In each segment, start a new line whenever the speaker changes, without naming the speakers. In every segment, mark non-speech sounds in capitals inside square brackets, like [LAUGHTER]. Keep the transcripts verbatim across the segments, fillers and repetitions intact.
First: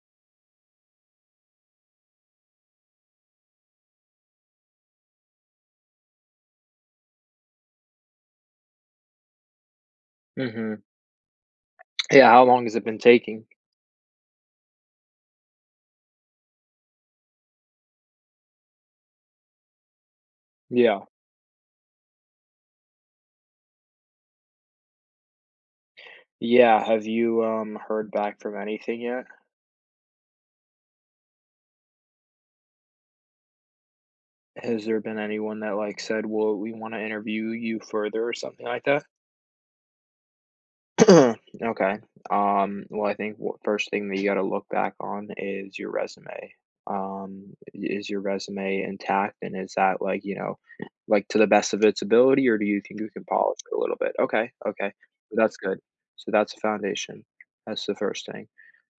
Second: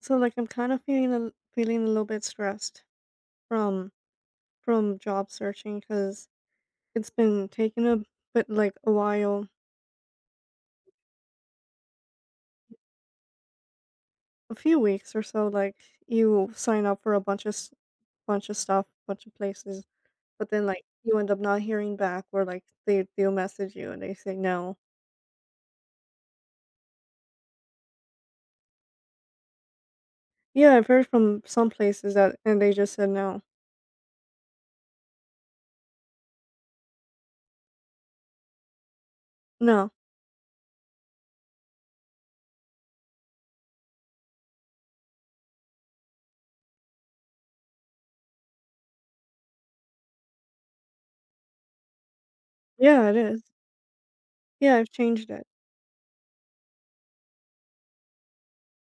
So like I'm kind of feeling a, feeling a little bit stressed from from job searching because it's been taking a bit like a while,
Mhm. Yeah, how long has it been taking?
a few weeks or so. Like you sign up for a bunch of s- bunch of stuff, bunch of places, but then like
Yeah.
you end up not hearing back, or like they they'll message you and they say no.
Yeah, have you, um, heard back from anything yet?
Yeah, I've heard from some places that and they just said no,
Has there been anyone that, like, said, "Well, we wanna interview you further," or something like that?
no.
[CLEARS THROAT] Okay. Um, well, I think w first thing that you gotta look back on is your resume. Um, is your resume intact, and is that, like, you know, like, to the best of its ability, or do you think
Yeah,
you
it
can
is.
polish it a little bit? Okay,
Yeah, I've
okay.
changed it
That's good. So that's a foundation. That's the first thing.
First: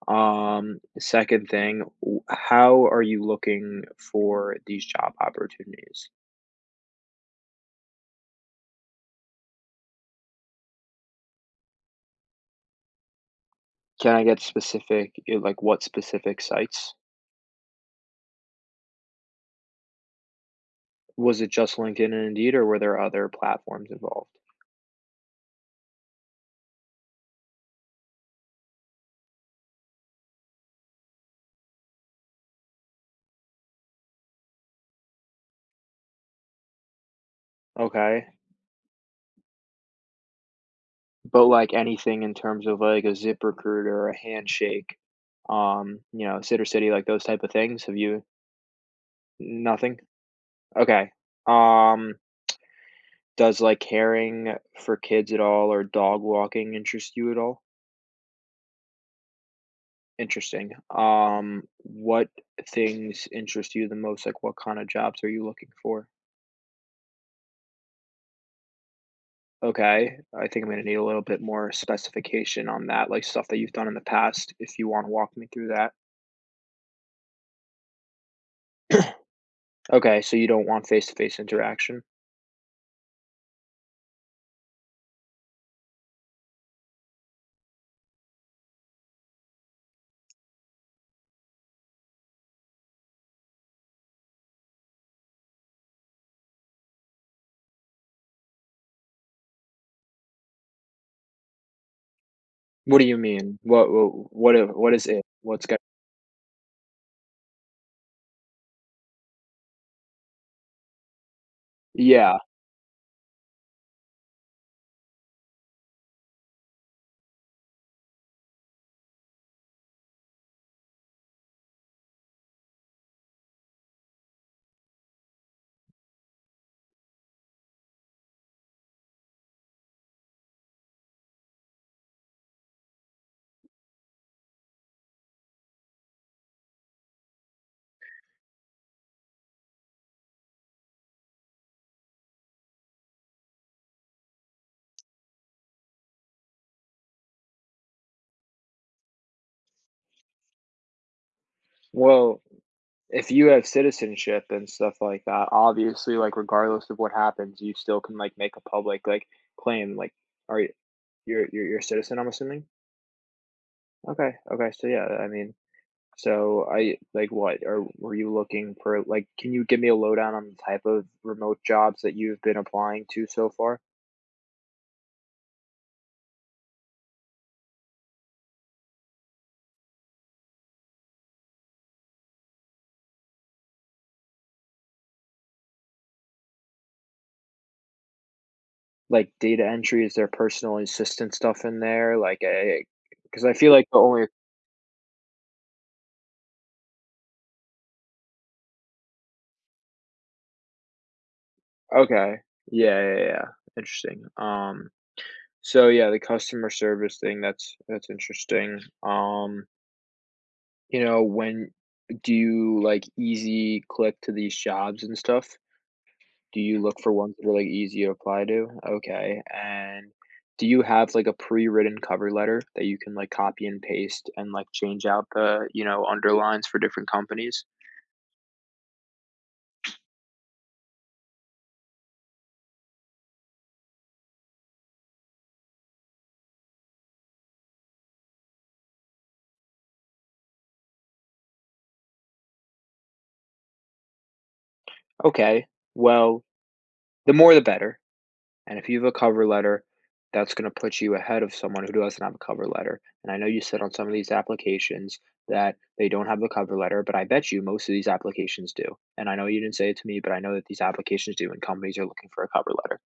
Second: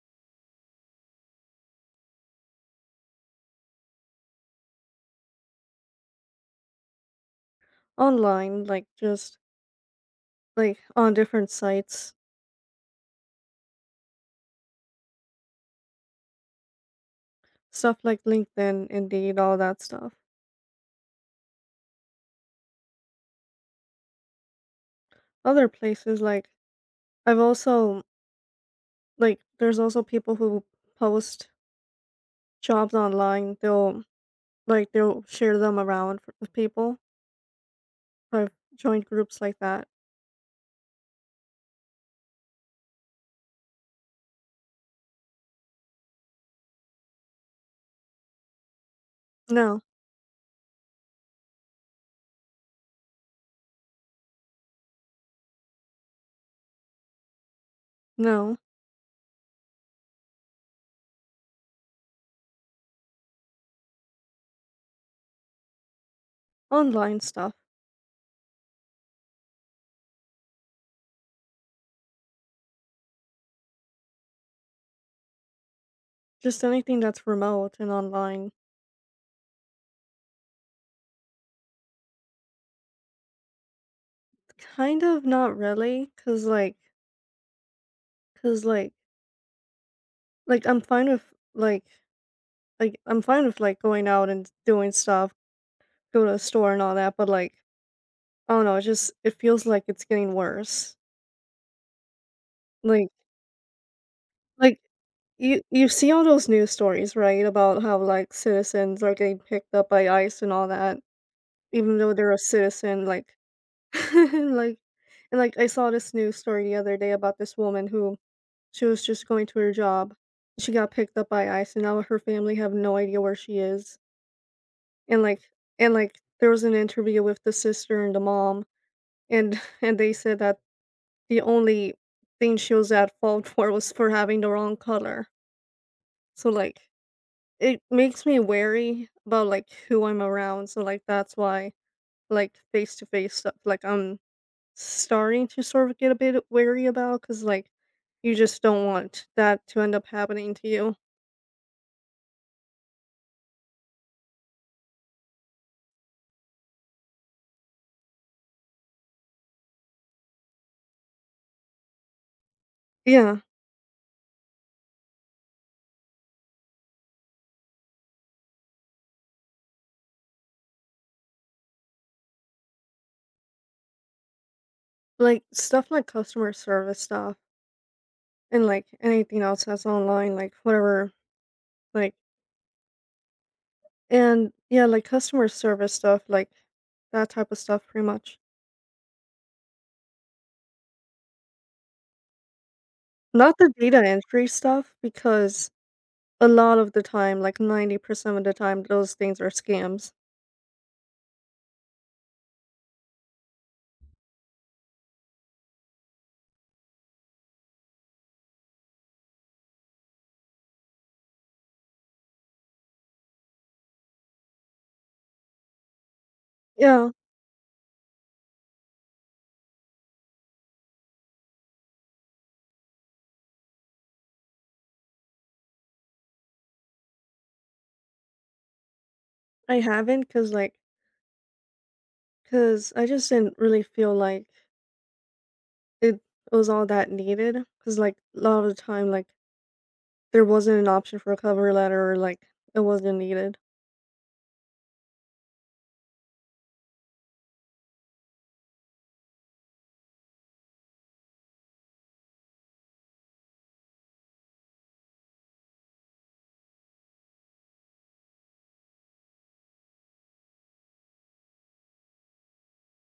Um, second thing, w- how are you looking for these job opportunities?
online, like just like on different sites,
Can I get specific, eh, like what specific sites?
stuff like LinkedIn, Indeed, all that stuff.
Was it just LinkedIn and Indeed, or were there other platforms involved?
Other places, like I've also, like there's also people who post jobs online. They'll like they'll share them around for, with people.
Okay.
I've joined groups like that.
But like anything in terms of like a ZipRecruiter or a Handshake, um, you know, Sitter City, like those type of things. Have you
No,
nothing? Okay. Um, does like caring for kids at all or dog walking interest you at all?
no,
Interesting. Um, what things interest you the most? Like, what kind of jobs are you looking for?
online stuff.
Okay, I think I'm gonna need a little bit more specification on that, like stuff that you've done in the past, if you want to walk me through that.
Just anything that's remote and online.
Okay, so you don't want face-to-face interaction?
Kind of not really, cause like, cause like, like I'm fine with, like, like I'm fine with like going out and doing stuff, go to a store and all that. But like, oh no, it just it feels like it's getting worse.
What do
Like
you mean? What what what i-
like
what is it?
you
What's going?
you see all those news stories, right, about how like citizens are getting picked up by ICE and all that, even though they're a
Yeah.
citizen, like [LAUGHS] and, like and like I saw this news story the other day about this woman who she was just going to her job. She got picked up by ICE and now her family have no idea where she is. And like and like there was an interview with the sister and the mom, and [LAUGHS] and they said that the only thing she was at fault [LAUGHS] for was for having the wrong color. So, like, it makes me wary about, like, who I'm around, so, like, that's why, like, face-to-face stuff, like, I'm starting to sort of get a bit wary about because like, you just don't want that to end up happening to you.
Well, if you have citizenship and stuff like that, obviously, like regardless of what happens, you still can like make a public like claim, like are you you're you're you're a citizen, I'm assuming?
Yeah,
Okay, okay, so yeah, I mean, so I like what are were you looking for? Like, can you give me a lowdown on the type of remote jobs that you've been applying to so far?
like, stuff like customer service stuff and, like, anything else that's online, like, whatever, like, and, yeah, like, customer service stuff, like, that type of stuff pretty much.
Like data entry, is there personal assistant stuff in there? Like, because I
Not the
feel like the
data
only
entry stuff because a lot of the time, like ninety percent of the time, those things are scams.
okay, yeah, yeah, yeah, interesting. Um, so yeah, the customer service thing that's that's interesting. Um, you know, when do you like easy click to these jobs and stuff? Do you look for
Yeah,
ones that are, like, easy to apply to? Okay, and do you have, like, a pre-written cover letter that you can, like, copy and paste and, like, change out the, you know, underlines for different companies?
I haven't, not because, like, because I just didn't really feel like it was all that needed. Because, like, a lot of the time, like, there wasn't an option for a cover letter or, like, it wasn't needed.
Okay, well, the more the better. And if you have a cover letter, that's gonna put you ahead of someone who doesn't have a cover letter. And I know you said on some of these applications that they don't have the cover letter, but I bet you most of these applications do. And I know you didn't say it to me, but I know that these applications do, and companies are looking for a cover letter.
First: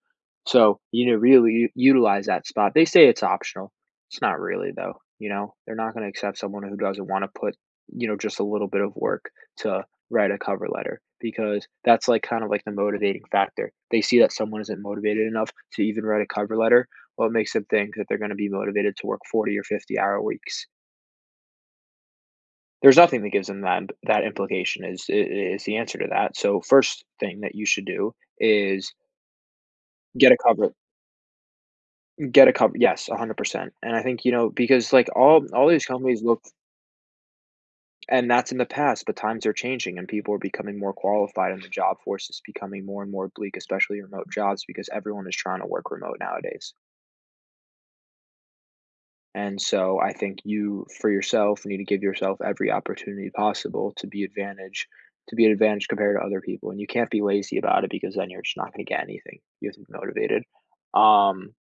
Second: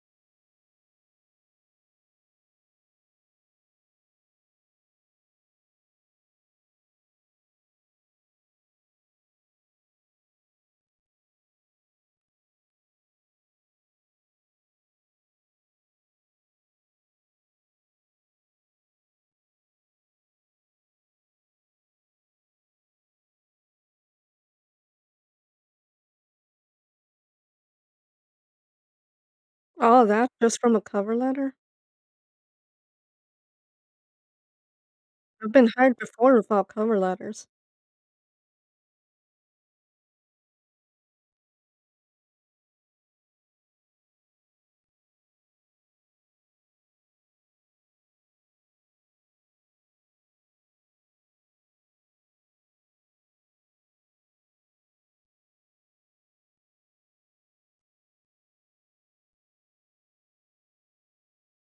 So, you know, really u- utilize that spot. They say it's optional. It's not really though, you know. They're not going to accept someone who doesn't want to put, you know, just a little bit of work to write a cover letter because that's like kind of like the motivating factor. They see that someone isn't motivated enough to even write a cover letter. Well, it makes them think that they're going to be motivated to work forty or fifty hour weeks. There's nothing that gives them that that implication is i- is the answer to that. So first thing that you should do is
All
get
that
a
just
cover
from a cover letter?
get a cover, yes, one hundred percent. And I think, you know, because like all
I've
all
been
these
hired
companies
before
look.
without cover letters.
And that's in the past, but times are changing and people are becoming more qualified and the job force is becoming more and more bleak, especially remote jobs because everyone is trying to work remote nowadays. And so I think you for yourself need to give yourself every opportunity possible to be advantage to be an advantage compared to other people. And you can't be lazy about it because then you're just not going to get anything. You have to be motivated. Um,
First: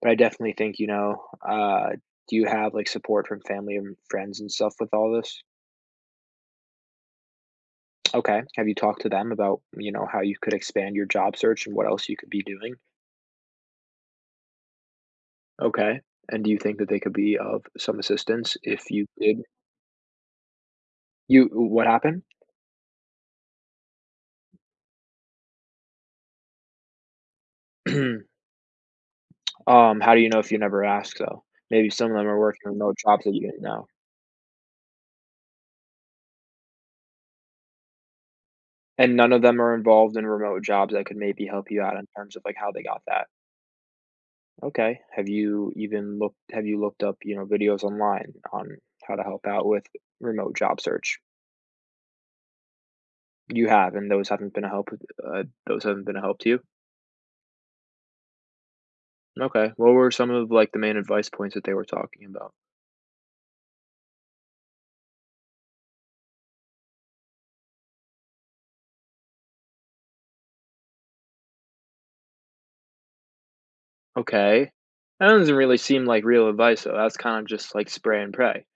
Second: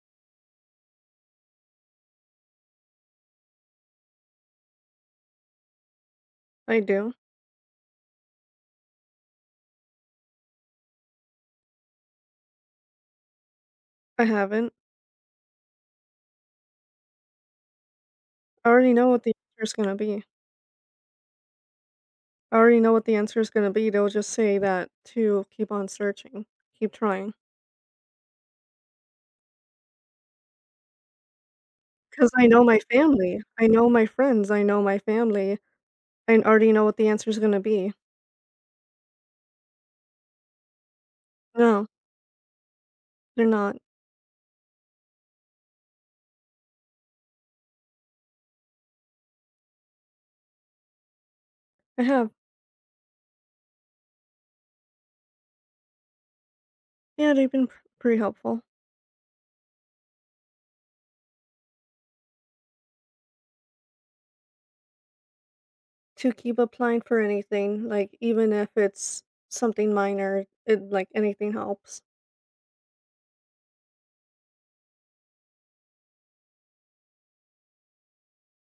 but I definitely think, you know, uh, do you have like support from family and friends and stuff with all this?
I do.
Okay. Have you talked to them about, you know, how you could expand your job search and what else you could be doing?
I haven't.
Okay. And do you think that they could be of some assistance
I
if
already
you
know what the
did
answer is gonna be.
you what happened?
I already know what the answer is gonna be, they'll just say that to keep on searching, keep trying.
[CLEARS THROAT] Um, how do you know if you never asked though? Maybe some of them
Cause
are
I
working
know my
remote jobs that you
family,
didn't
I
know.
know my friends, I know my family, I already know what the answer is gonna be.
And none of them are involved in remote jobs that could maybe help you
No,
out in terms of like how they got that.
they're not.
Okay. Have you even looked have you looked up, you know, videos online on how to help out with remote job search?
I have,
You have, and those haven't been a help uh, those haven't been a help to you?
yeah, they've been pr pretty helpful,
Okay. What were some of, like, the main advice points that they were talking about?
to keep applying for anything, like, even if it's something minor, it like, anything helps.
Okay. That doesn't really seem like real advice, though. That's kind of just like spray and pray.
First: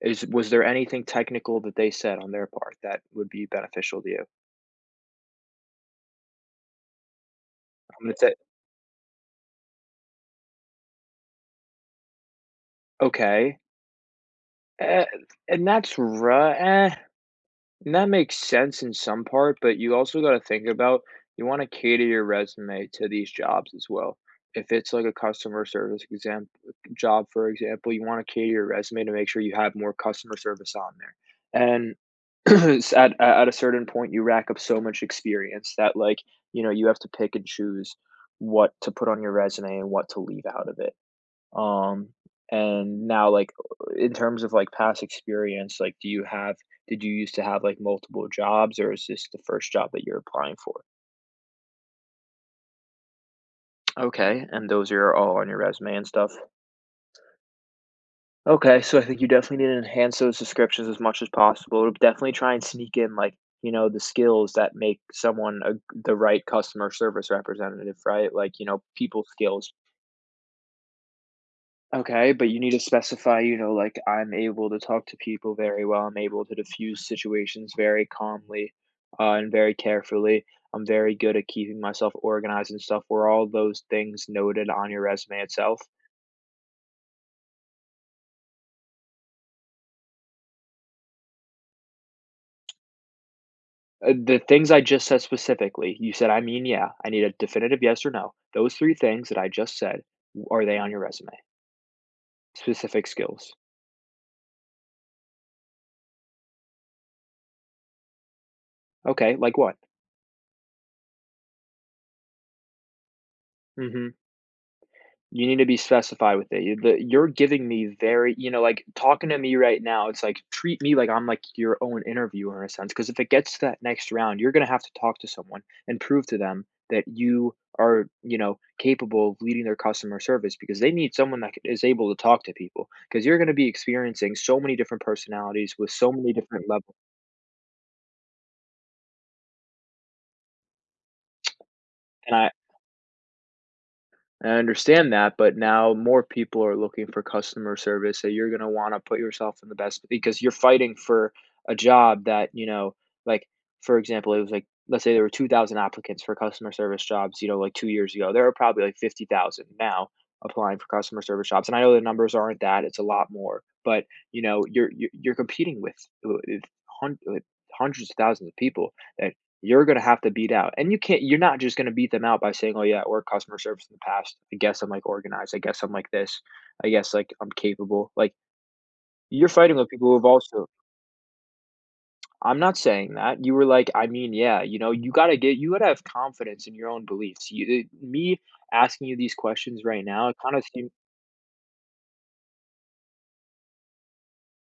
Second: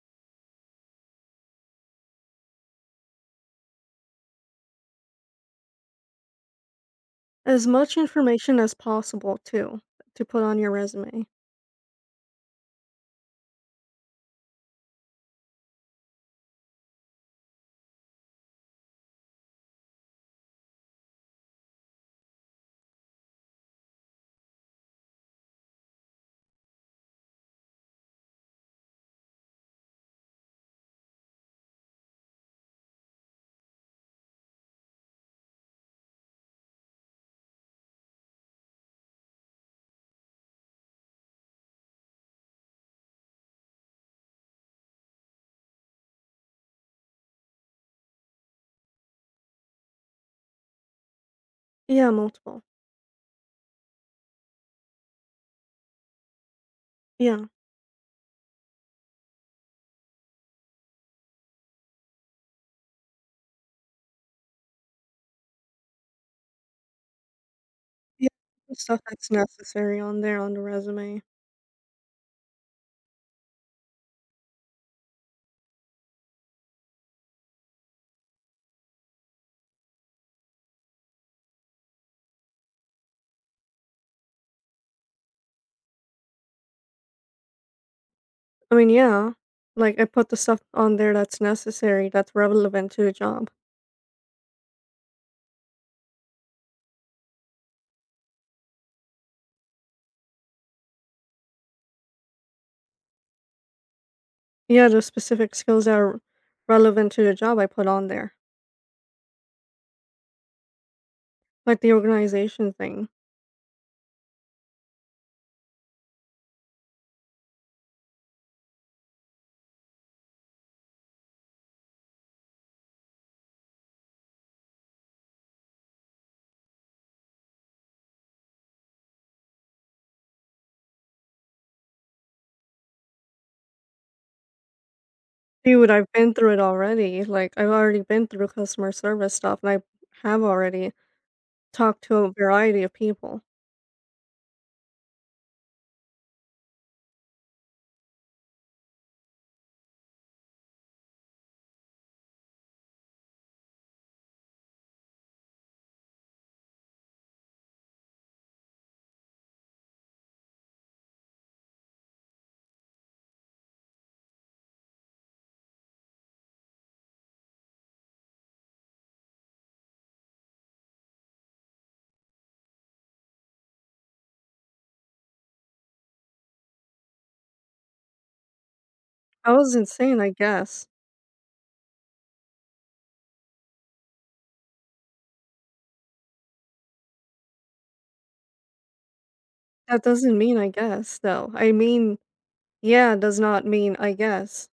Is was there anything technical that they said on their part that would be beneficial to you?
As much
I'm gonna say,
information as possible too, to put on your resume.
okay, eh, and that's ri eh. And that makes sense in some part, but you also got to think about you want to cater your resume to these jobs as well. If it's like a customer service exam job, for example, you want to cater your resume to make sure you have more customer service on there. And [CLEARS THROAT] s- at at a certain point, you rack up so much experience that like you know you have to pick and choose what to put on your resume and what to leave out of it. Um, and now, like, in terms of like past experience, like, do you have, did you used to have like multiple jobs or is this the first job that you're applying for?
Yeah, multiple.
Okay. And those are all on your resume and stuff.
Yeah.
Okay. So I think you definitely need to enhance those descriptions as much as possible. Definitely try and sneak in like, you know, the skills that make someone a, the right customer service representative,
Yeah,
right? Like, you know,
stuff
people
that's
skills.
necessary on there on the resume.
Okay, but you need to specify, you know, like, "I'm able to talk to people very well, I'm able to diffuse situations very calmly, uh, and very carefully. I'm very good at keeping myself organized and stuff." Were all those things noted on your resume itself?
I mean, yeah. Like, I put the stuff on there that's necessary, that's relevant to the job.
Uh, the things I just said specifically, you said, "I mean, yeah." I need a definitive yes or no. Those three things that I just said, w are they on your resume? Specific skills.
Yeah, the specific skills that are relevant to the job I put on there,
Okay, like what?
like the organization thing.
Mhm. You need to be specified with it. You the you're giving me very you know, like, talking to me right now, it's like, treat me like I'm, like, your own interviewer in a sense. Because if it gets to that next round, you're gonna have to talk to someone and prove to them that you are, you know, capable of leading their customer service because they need someone that is able to talk to people. Because you 'cause you're gonna be experiencing so many different personalities with
Dude, I've
so many
been through it
different levels.
already. Like, I've already been through customer service stuff, and I have already talked to a
And I
variety of people.
I understand that, but now more people are looking for customer service, so you're gonna wanna put yourself in the best because you're fighting for a job that, you know, like, for example, it was like, let's say there were two thousand applicants for customer service jobs, you know, like two years ago. There are probably like fifty thousand now applying for customer service jobs, and I know the numbers aren't that, it's a lot more, but, you know, you're you're you're competing with, uh, with hun with hundreds of thousands of people that you're gonna have to beat out, and you can't you're not just gonna beat them out by saying, "Oh, yeah, or customer service in the past. I guess I'm, like, organized. I guess I'm like this. I guess, like, I'm capable." Like, you're
I was
fighting with people who
insane,
have
I
also
guess.
I'm not saying that. You were like, I mean, yeah, you know, you gotta get you gotta have confidence in your own beliefs. You, eh me asking you these questions right
That
now, it
doesn't mean
kinda
I
seems
guess, though. I mean, yeah does not mean I guess.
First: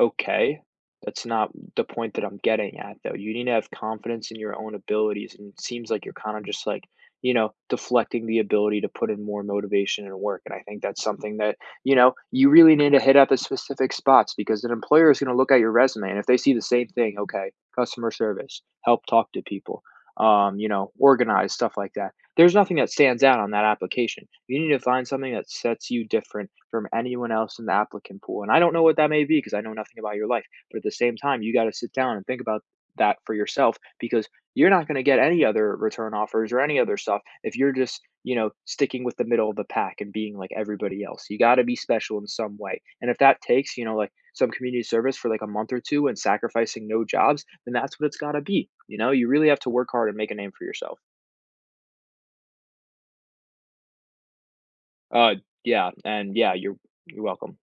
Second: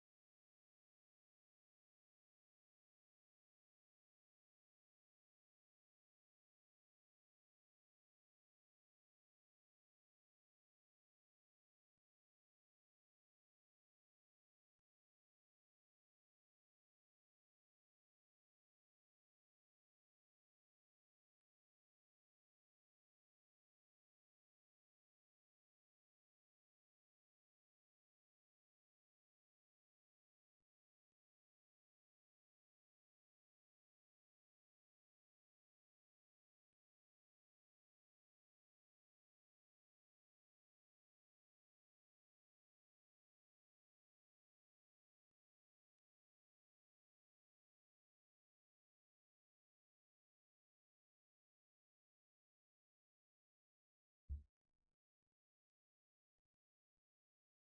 okay, that's not the point that I'm getting at, though. You need to have confidence in your own abilities, and it seems like you're kind of just like, you know, deflecting the ability to put in more motivation and work. And I think that's something that, you know, you really need to hit at the specific spots because an employer is going to look at your resume. And if they see the same thing, okay, customer service, help talk to people, um, you know, organize, stuff like that. There's nothing that stands out on that application. You need to find something that sets you different from anyone else in the applicant pool, and I don't know what that may be because I know nothing about your life, but at the same time, you gotta sit down and think about that for yourself because you're not gonna get any other return offers or any other stuff if you're just, you know, sticking with the middle of the pack and being like everybody else. You gotta be special in some way, and if that takes, you know, like, some community service for, like, a month or two and sacrificing no jobs, then that's what it's gotta be, you know? You really have to work hard and make a name for yourself. Uh, yeah, and yeah, you're you're welcome.